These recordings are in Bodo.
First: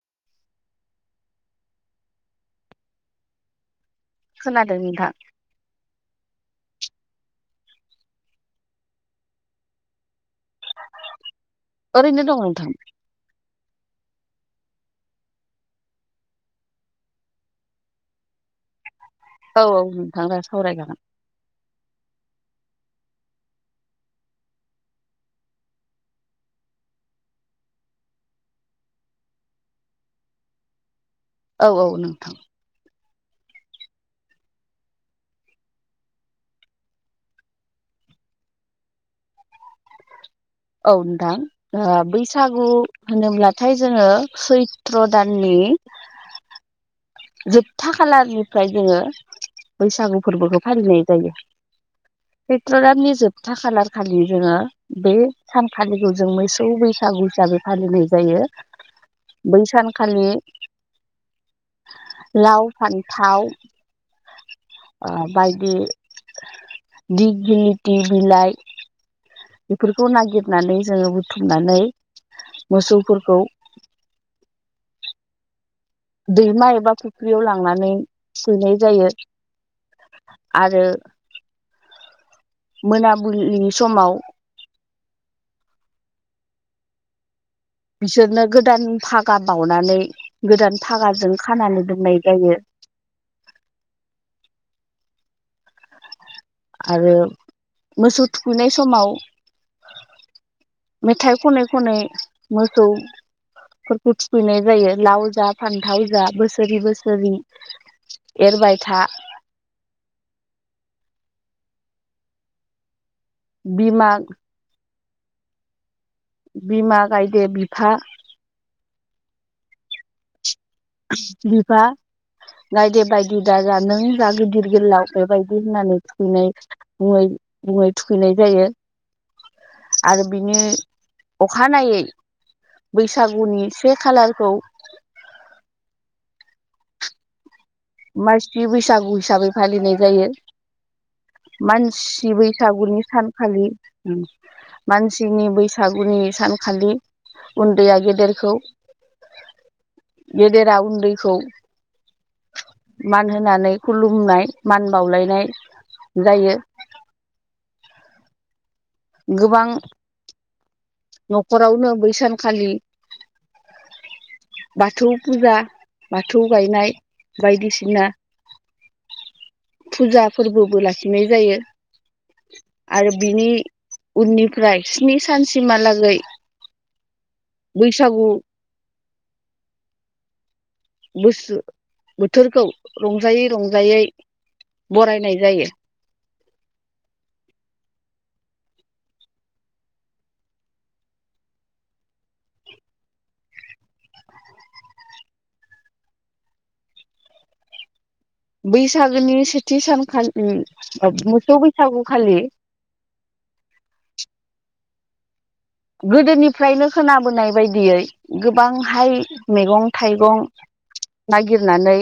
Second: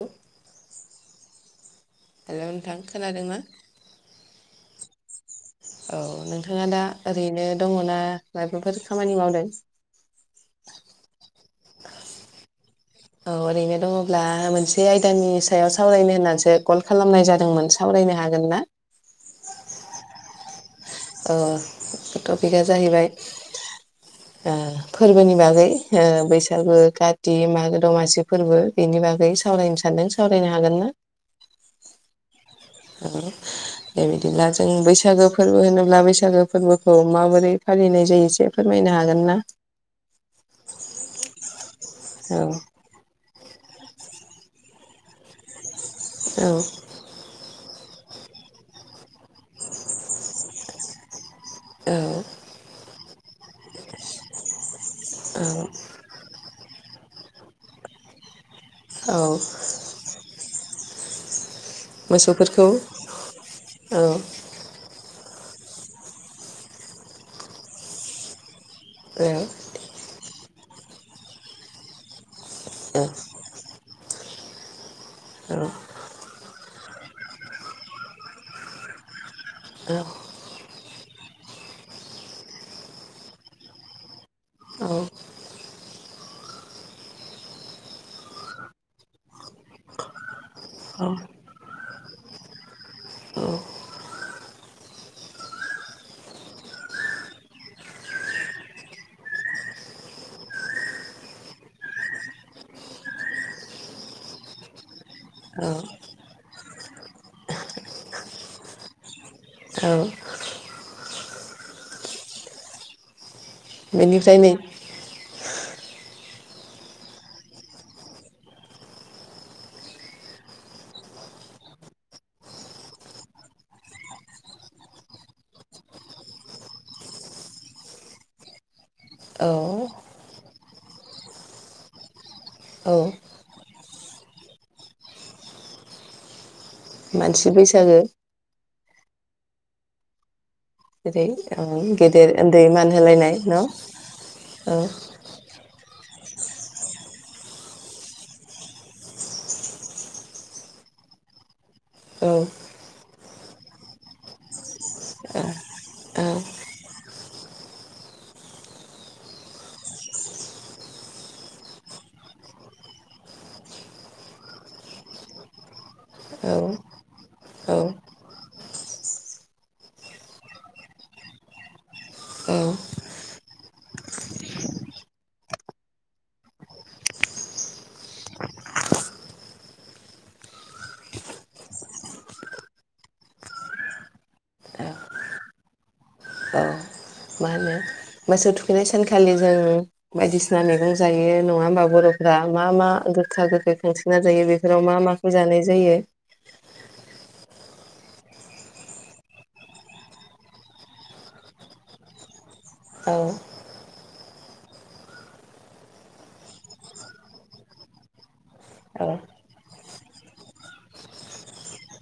औ हेल' नोंथां खोनादोंना? आरो बि दा औ नोंथाङा दा ओरैनो दङना माबाफोर खामानि मावदों। [inaudible] अरैनो दङ नोंथां। अब्ला मोनसे आयदानि सायाव सावरायनो होननानैसो कल खालामनाय जादोंमोन सावरायनो हागोन ना? औ औ नोंथां सावरायजागोन। ओह बे टपिकआ जाहैबाय । फोरबोनि बागै बैसागु कति मागो दमासि फोरबो बि नि बागै सावरायनो सानदों सावरायनो हागोन ना? औ औ नोंथां। आरो बिदिब्ला जों बैसागो फोरबो होनोब्ला बैसागो फोरबोखौ माबोरै फालिनाय जायो एसे फोरमाय फैनो हागोन ना? औ नोंथां औ बैसागु होनोब्ला। नाथाय जोङो सैत्र दाननि औ। जोबथा खालारनिफ्राय जोङो बैसागु फोरबोखौ फालिनाय जायो। औ पेट्र दाम खालार खालि जोङो बे सानखालिखौ जों मैसो मोसौ बैसागु हिसाबै फालिनाय जायो औ बै सानखालि मोसौफोरखौ लाव फान्थाव औ बायदि दिगिनिथि बिलाइ। औ बेफोरखौ नागिरनानै जोङो बुथुमनानै मोसौफोरखौ आरो दैमा एबा फुख्रियाव लांनानै सुनाय जायो। औ आरो मोनाबिलिनि समाव औ बिसोरनो गोदान भागा बावनानै गोदान फागाजों खानानै दोननाय जायो। औ आरो मोसौ थुखैनाय समाव मेथाइ खनै खनै मोसौ फोरखौ थुखैनाय जायो लाव जा फान्थाव जा बोसोरि बोसोरि। एरबाय था ओ। बिमा बेनिफ्रायनो बिमा गायदो बिफा बिफा गायदे बायदि दा जा नों जा गिदिर गोलाव बेबायदि होननानै थुखैनाय मुङै। मुङै थुखैनाय जायो। औ आरो बिनि अखानायै औ बैसागुनि से खालारखौ [inaudible] मानसि बै माइसि बैसागु हिसाबै फालिनाय जायो। जेरै औ गेदेर मानसि उन्दै मान बैसागुनि होलायनाय न' औ सानखालि औ मानसिनि बैसा सागुनि सानखालि उन्दैया गेदेरखौ गेदेरा उन्दैखौ। औ मान होनानै खुलुमनाय मान बावलायनाय जायो। [inaudible] गोबां। न'खरावनो बैसानखालि [inaudible] बाथौ फुजा बाथौ औ गायनाय औ बायदिसिना फुजा फोरबोबो लाखिनाय जायो। औ आरो बिनि उननिफ्राय स्नि सान सिमहालागै बैसागु बसु बोथोरखौ रंजायै रंजायै बरायनाय जायो। मा होनो मोसौ थुखैनाय सानखालि जों बायदिसिना मैगं जायो नङा होमबा बर'फोरा मा मा? गोखा गोखै खांसना जायो बेफोराव मा माखौ जानाय जायो? बैसागोनि सेथि सानखालि मोसौ बैसागुखालि औ। गोदोनिफ्रायनो खोनाबोनाय बायदियै औ गोबांहाय मैगं थाइगं नागिरनानै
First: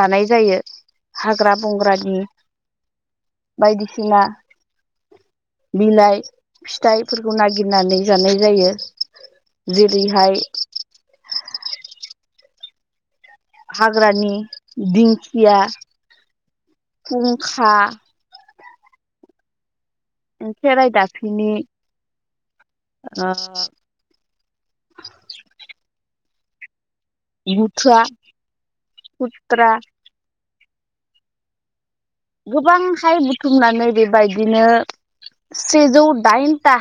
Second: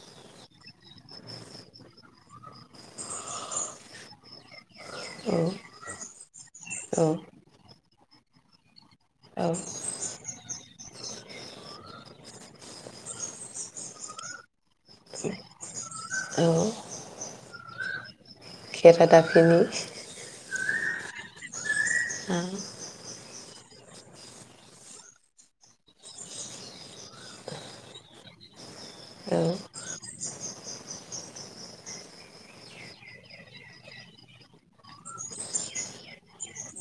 जानाय जायो हाग्रा बंग्रानि बायदिसिना बिलाइ औ फिथाइफोरखौ नागिरनानै जानाय जायो औ जेरैहाय हाग्रानि दिंखिया औ खुंखा। खेरादाफिनि सेराय दाफिनि। औ। आ बुथुवा औ खुथ्रा। गोबांहाय बुथुमनानै बेबायदिनो। से जौ डाइनटा।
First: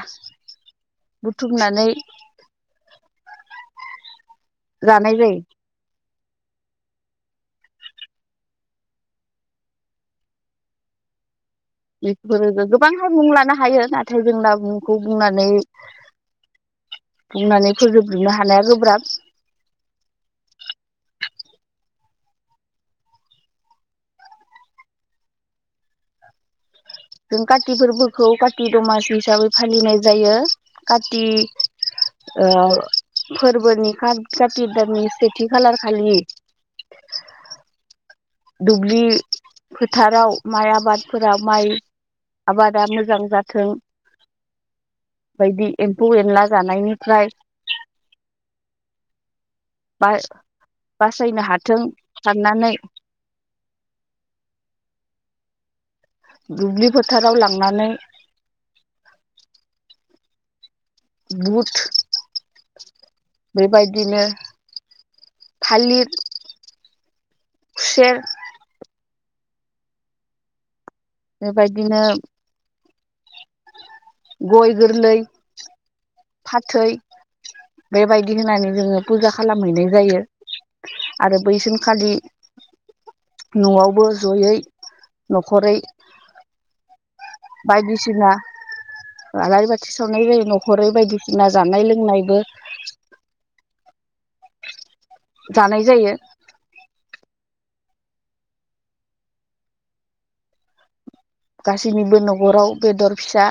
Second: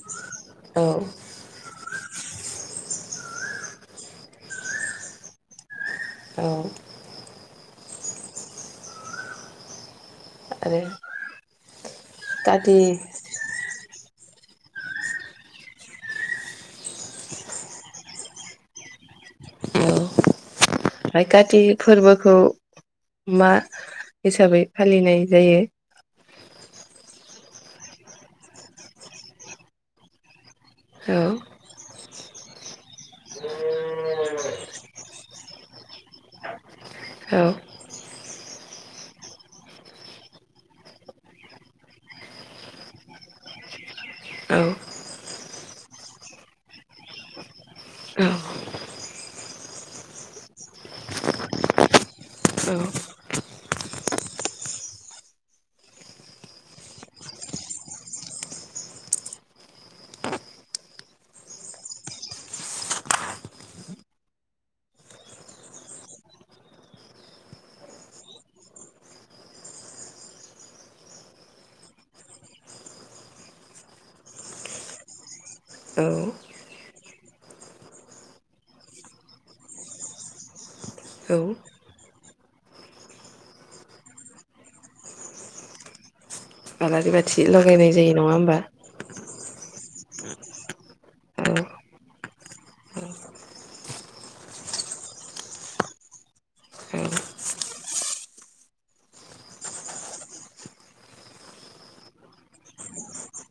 औ बुथुमनानै जानाय जायो। औ आरो बेफोरो काति गोबांहाय मुं लानो हायो नाथाय जोंना मुंखौ बुंनानै। बुंनानै फोजोबजोबनो हानाया गोब्राब। फाय काथि फोरबोखौ मा हिसाबै फालिनाय जायो? जों काति फोरबोखौ काति दमासि हिसाबै फालिनाय जायो औ काति ओ फोरबोनि खा काथि दाननि सेथि खालार खालि औ दुब्लि फोथाराव माइ आबादफोराव माइ आबादा मोजां जाथों औ बायदि एम्फौ एनला जानायनिफ्राय बा बासायनो हाथों साननानै औ [inaudible] दुब्लि फोथाराव लांनानै बुथ बेबायदिनो थालिर खुसेर बेबायदिनो गय गोरलै औ फाथै बेबायदि होनानै जोङो फुजा खालामहैनाय जायो आरो औ बै सानखालि न'आवबो जयै नखरै आलारि बाथि लगायनाय जायो बायदिसिना नङा होमबा आलारि बाथि सावनाय जायो नखरै औ बायदिसिना जानाय लोंनायबो जानाय जायो औ गासैनिबो न'खराव बेदर फिसा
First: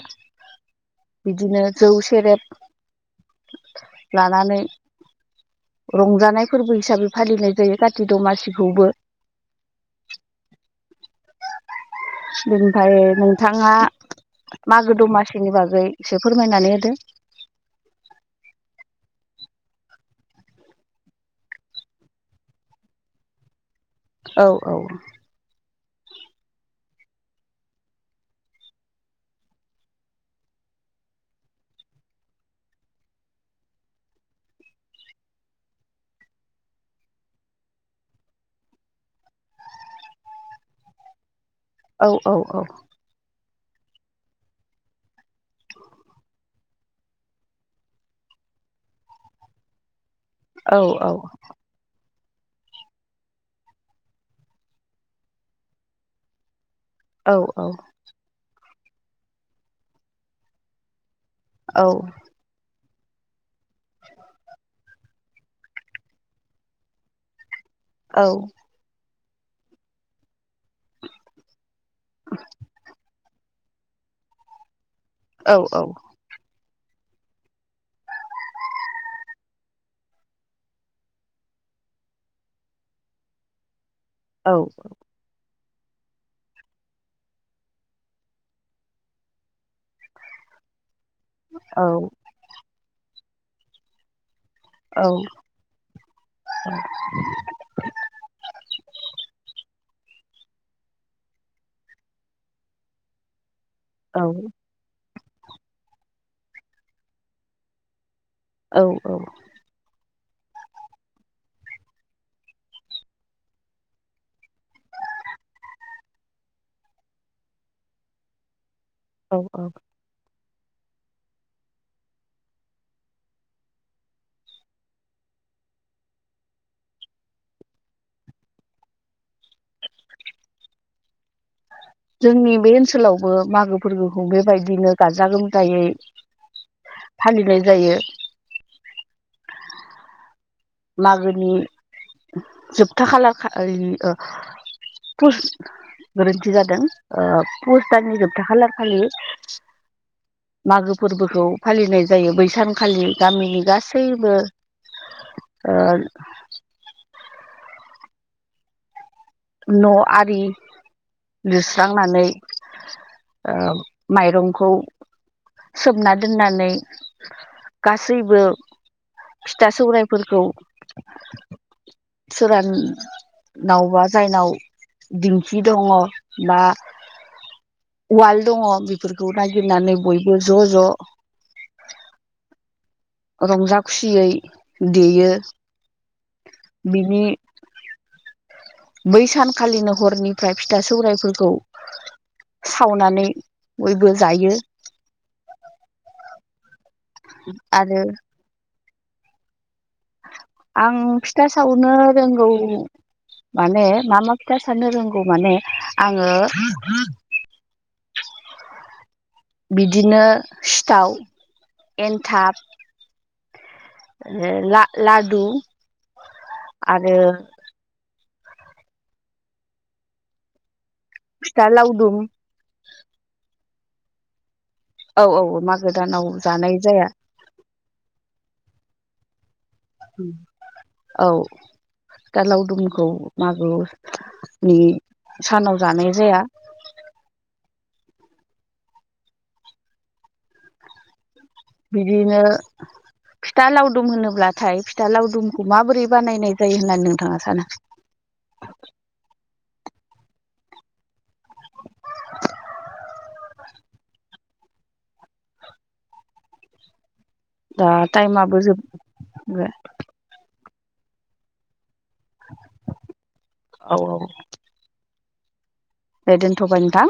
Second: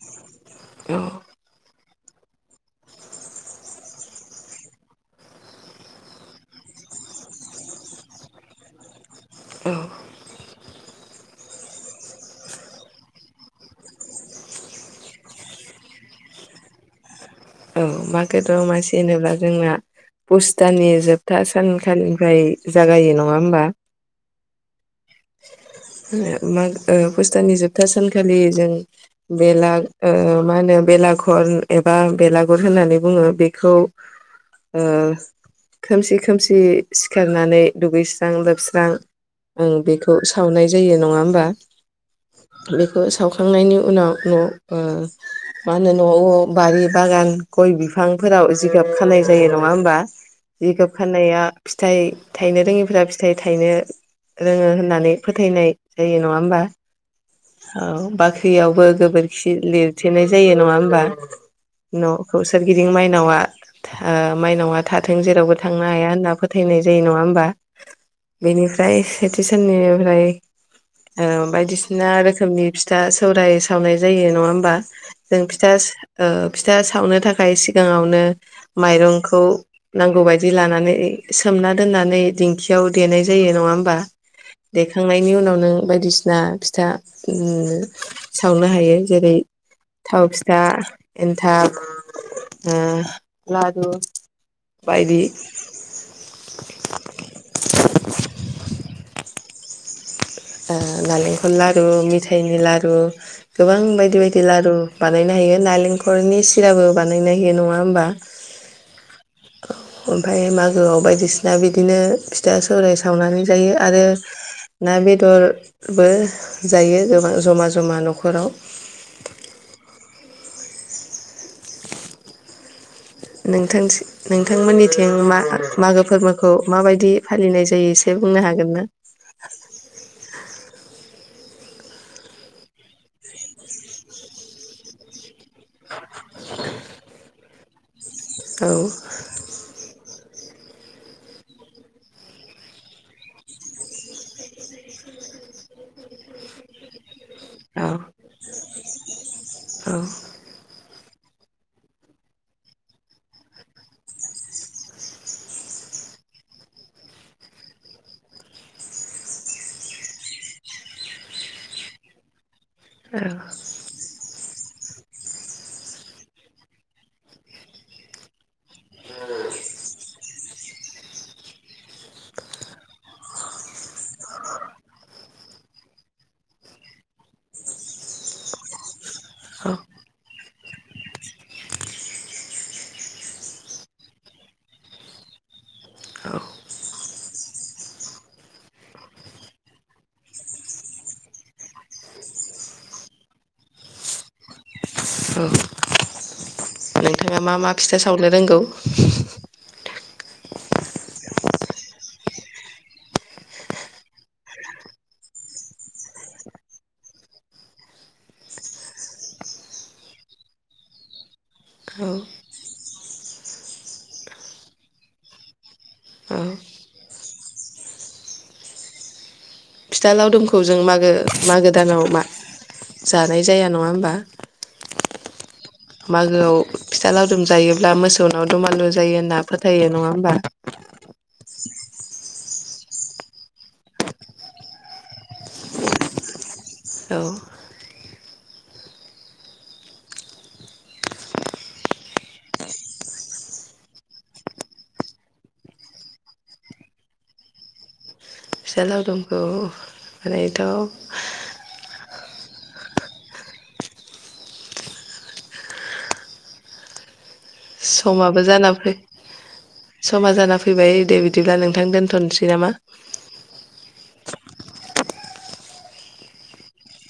औ बिदिनो जौ सेरेब लानानै रंजानाय फोरबो हिसाबै फालिनाय जायो काति दमासिखौबो औ बेनिफ्राय नोंथाङा मागो दमासिनि बागै एसे फोरमायनानै होदो औ मागो द'मासि होनोब्ला जोंना पुष दाननि जोबथा सानखालिनिफ्राय जागायो नङा होमबा औ औ ओ मा पुष दाननि जोबथा सानखालि जों बेला ओ मा होनो बेलागुर एबा बेलागुर होननानै बुङो बेखौ ओ खोमसि खोमसि सिखारनानै दुगैस्रां लोबस्रां ओ बेखौ सावनाय जायो नङा होमबा औ औ औ खांनायनि उनाव न ओ मा होनो न'आव बारि बागान गय बिफांफोराव जिगाब खानाय जायो नङा होमबा औ जिगाब खानाया फिथाइ थायनो रोङिफोरा फिथाइ थायनो रोंङो होननानै फोथायनाय जायो नङा होमबा औ बाख्रियाव बो गोबोरखि लिरथेनाय जायो नङा होमबा औ न'खौ सोरगिदिं माइनावा ओ माइनावा थाथों जेरावबो थांनो हाया होनना फोथायनाय जायो नङा होमबा औ बेनिफ्राय सेथि साननिफ्राय ओ बायदि ना रोखोमनि फिथा सौराय सावनाय जायो नङा होमबा जों औ फिथा ओ फिथा सावनो थाखाय सिगाङावनो माइरंखौ नांगौबायदि लानानै सोम सोमना दोननानै दिंखियाव देनाय जायो नङा होमबा औ देखांनायनि उनाव नों बायदि सिना फिथा सावनो हायो जेरै थाव फिथा एन्थाब ओ लादु औ औ [unintelligible] ओ नालेंखल लारु मिथाइनि लारु गोबां बायदि बायदि लारु बानायनो हायो नारेंखलनि सिराबो बानायनो हायो नङा होमबा औ ओमफ्राय मागोआव बायदिसिना बिदिनो फिथा सौराइ सावनानै जायो आरो। ना बेदरबो जायो गोबां जमा जमा न'खराव औ औ नोंथां नोंथांमोननिथिं मा मागो फोरबोखौ माबायदि फालिनाय जायो एसे। बुंनो हागोन ना जोंनि बे ओनसोलावबो मागो फोरबोखौ बेबायदिनो गाजा गोमजा। दायै फालिनाय जायो औ। मागोनि जोबथा खालार खालि ओ। गोरोन्थि जादों। ओ पुस औ दाननि जोबथा खालारखालि मागो फोरबोखौ फालिनाय जायो बैसानखालि गामिनि गासैबो। आरो न' आरि लिरस्रांनानै। औ ओ माइरं। खौ सोमना दोननानै गासैबो फिथा सौराइफोरखौ सोरान नावबा जायनाव दिंखि दंङ बा उवाल दंङ फोरखौ नायगिरनानै बयबो ज' ज' रंजा खुसियै देयो औ। बिनि बै सानखालिनो हरनिफ्राय फिथा सौराइफोरखौ सावनानै बयबो जायो औ। नोंथाङा मा मा फिथा आरो सावनो रोंगौ आं फिथा सावनो रोंगौ माने मा मा खोथा साननो रोंगौ माने आङो [inaudible] बिदिनो सिथाव औ एन्थाब माहोनो ला- लादु औ आरो। फिथा लावदुमखौ जों मागो फिथा मागो दानाव लावदुम जानाय जाया नङा होम्बा औ औ मागो दानाव मागोआव जानाय जाया फिथा लावदुम जायोब्ला मोसौनाव दुमालु जायो होनना फोथायो नङा होमबा औ फिथा लावदुमखौ मागोनि सानाव जानाय जाया औ। बिदिनो फिथा लावदुम होनोब्लाथाय फिथा लावदुमखौ माबोरै बानायनाय जायो होननानै नोंथाङा सानो। फिथा लावदुमखौ ओरैनोथ'। [inaudible] दा समाबो टाइमाबो जाना जोब फै समा जाना फै फैबाय दे बिदिब्ला नोंथां दोन्थनोसै नामा। औ औ दे दोनथबाय नोंथां।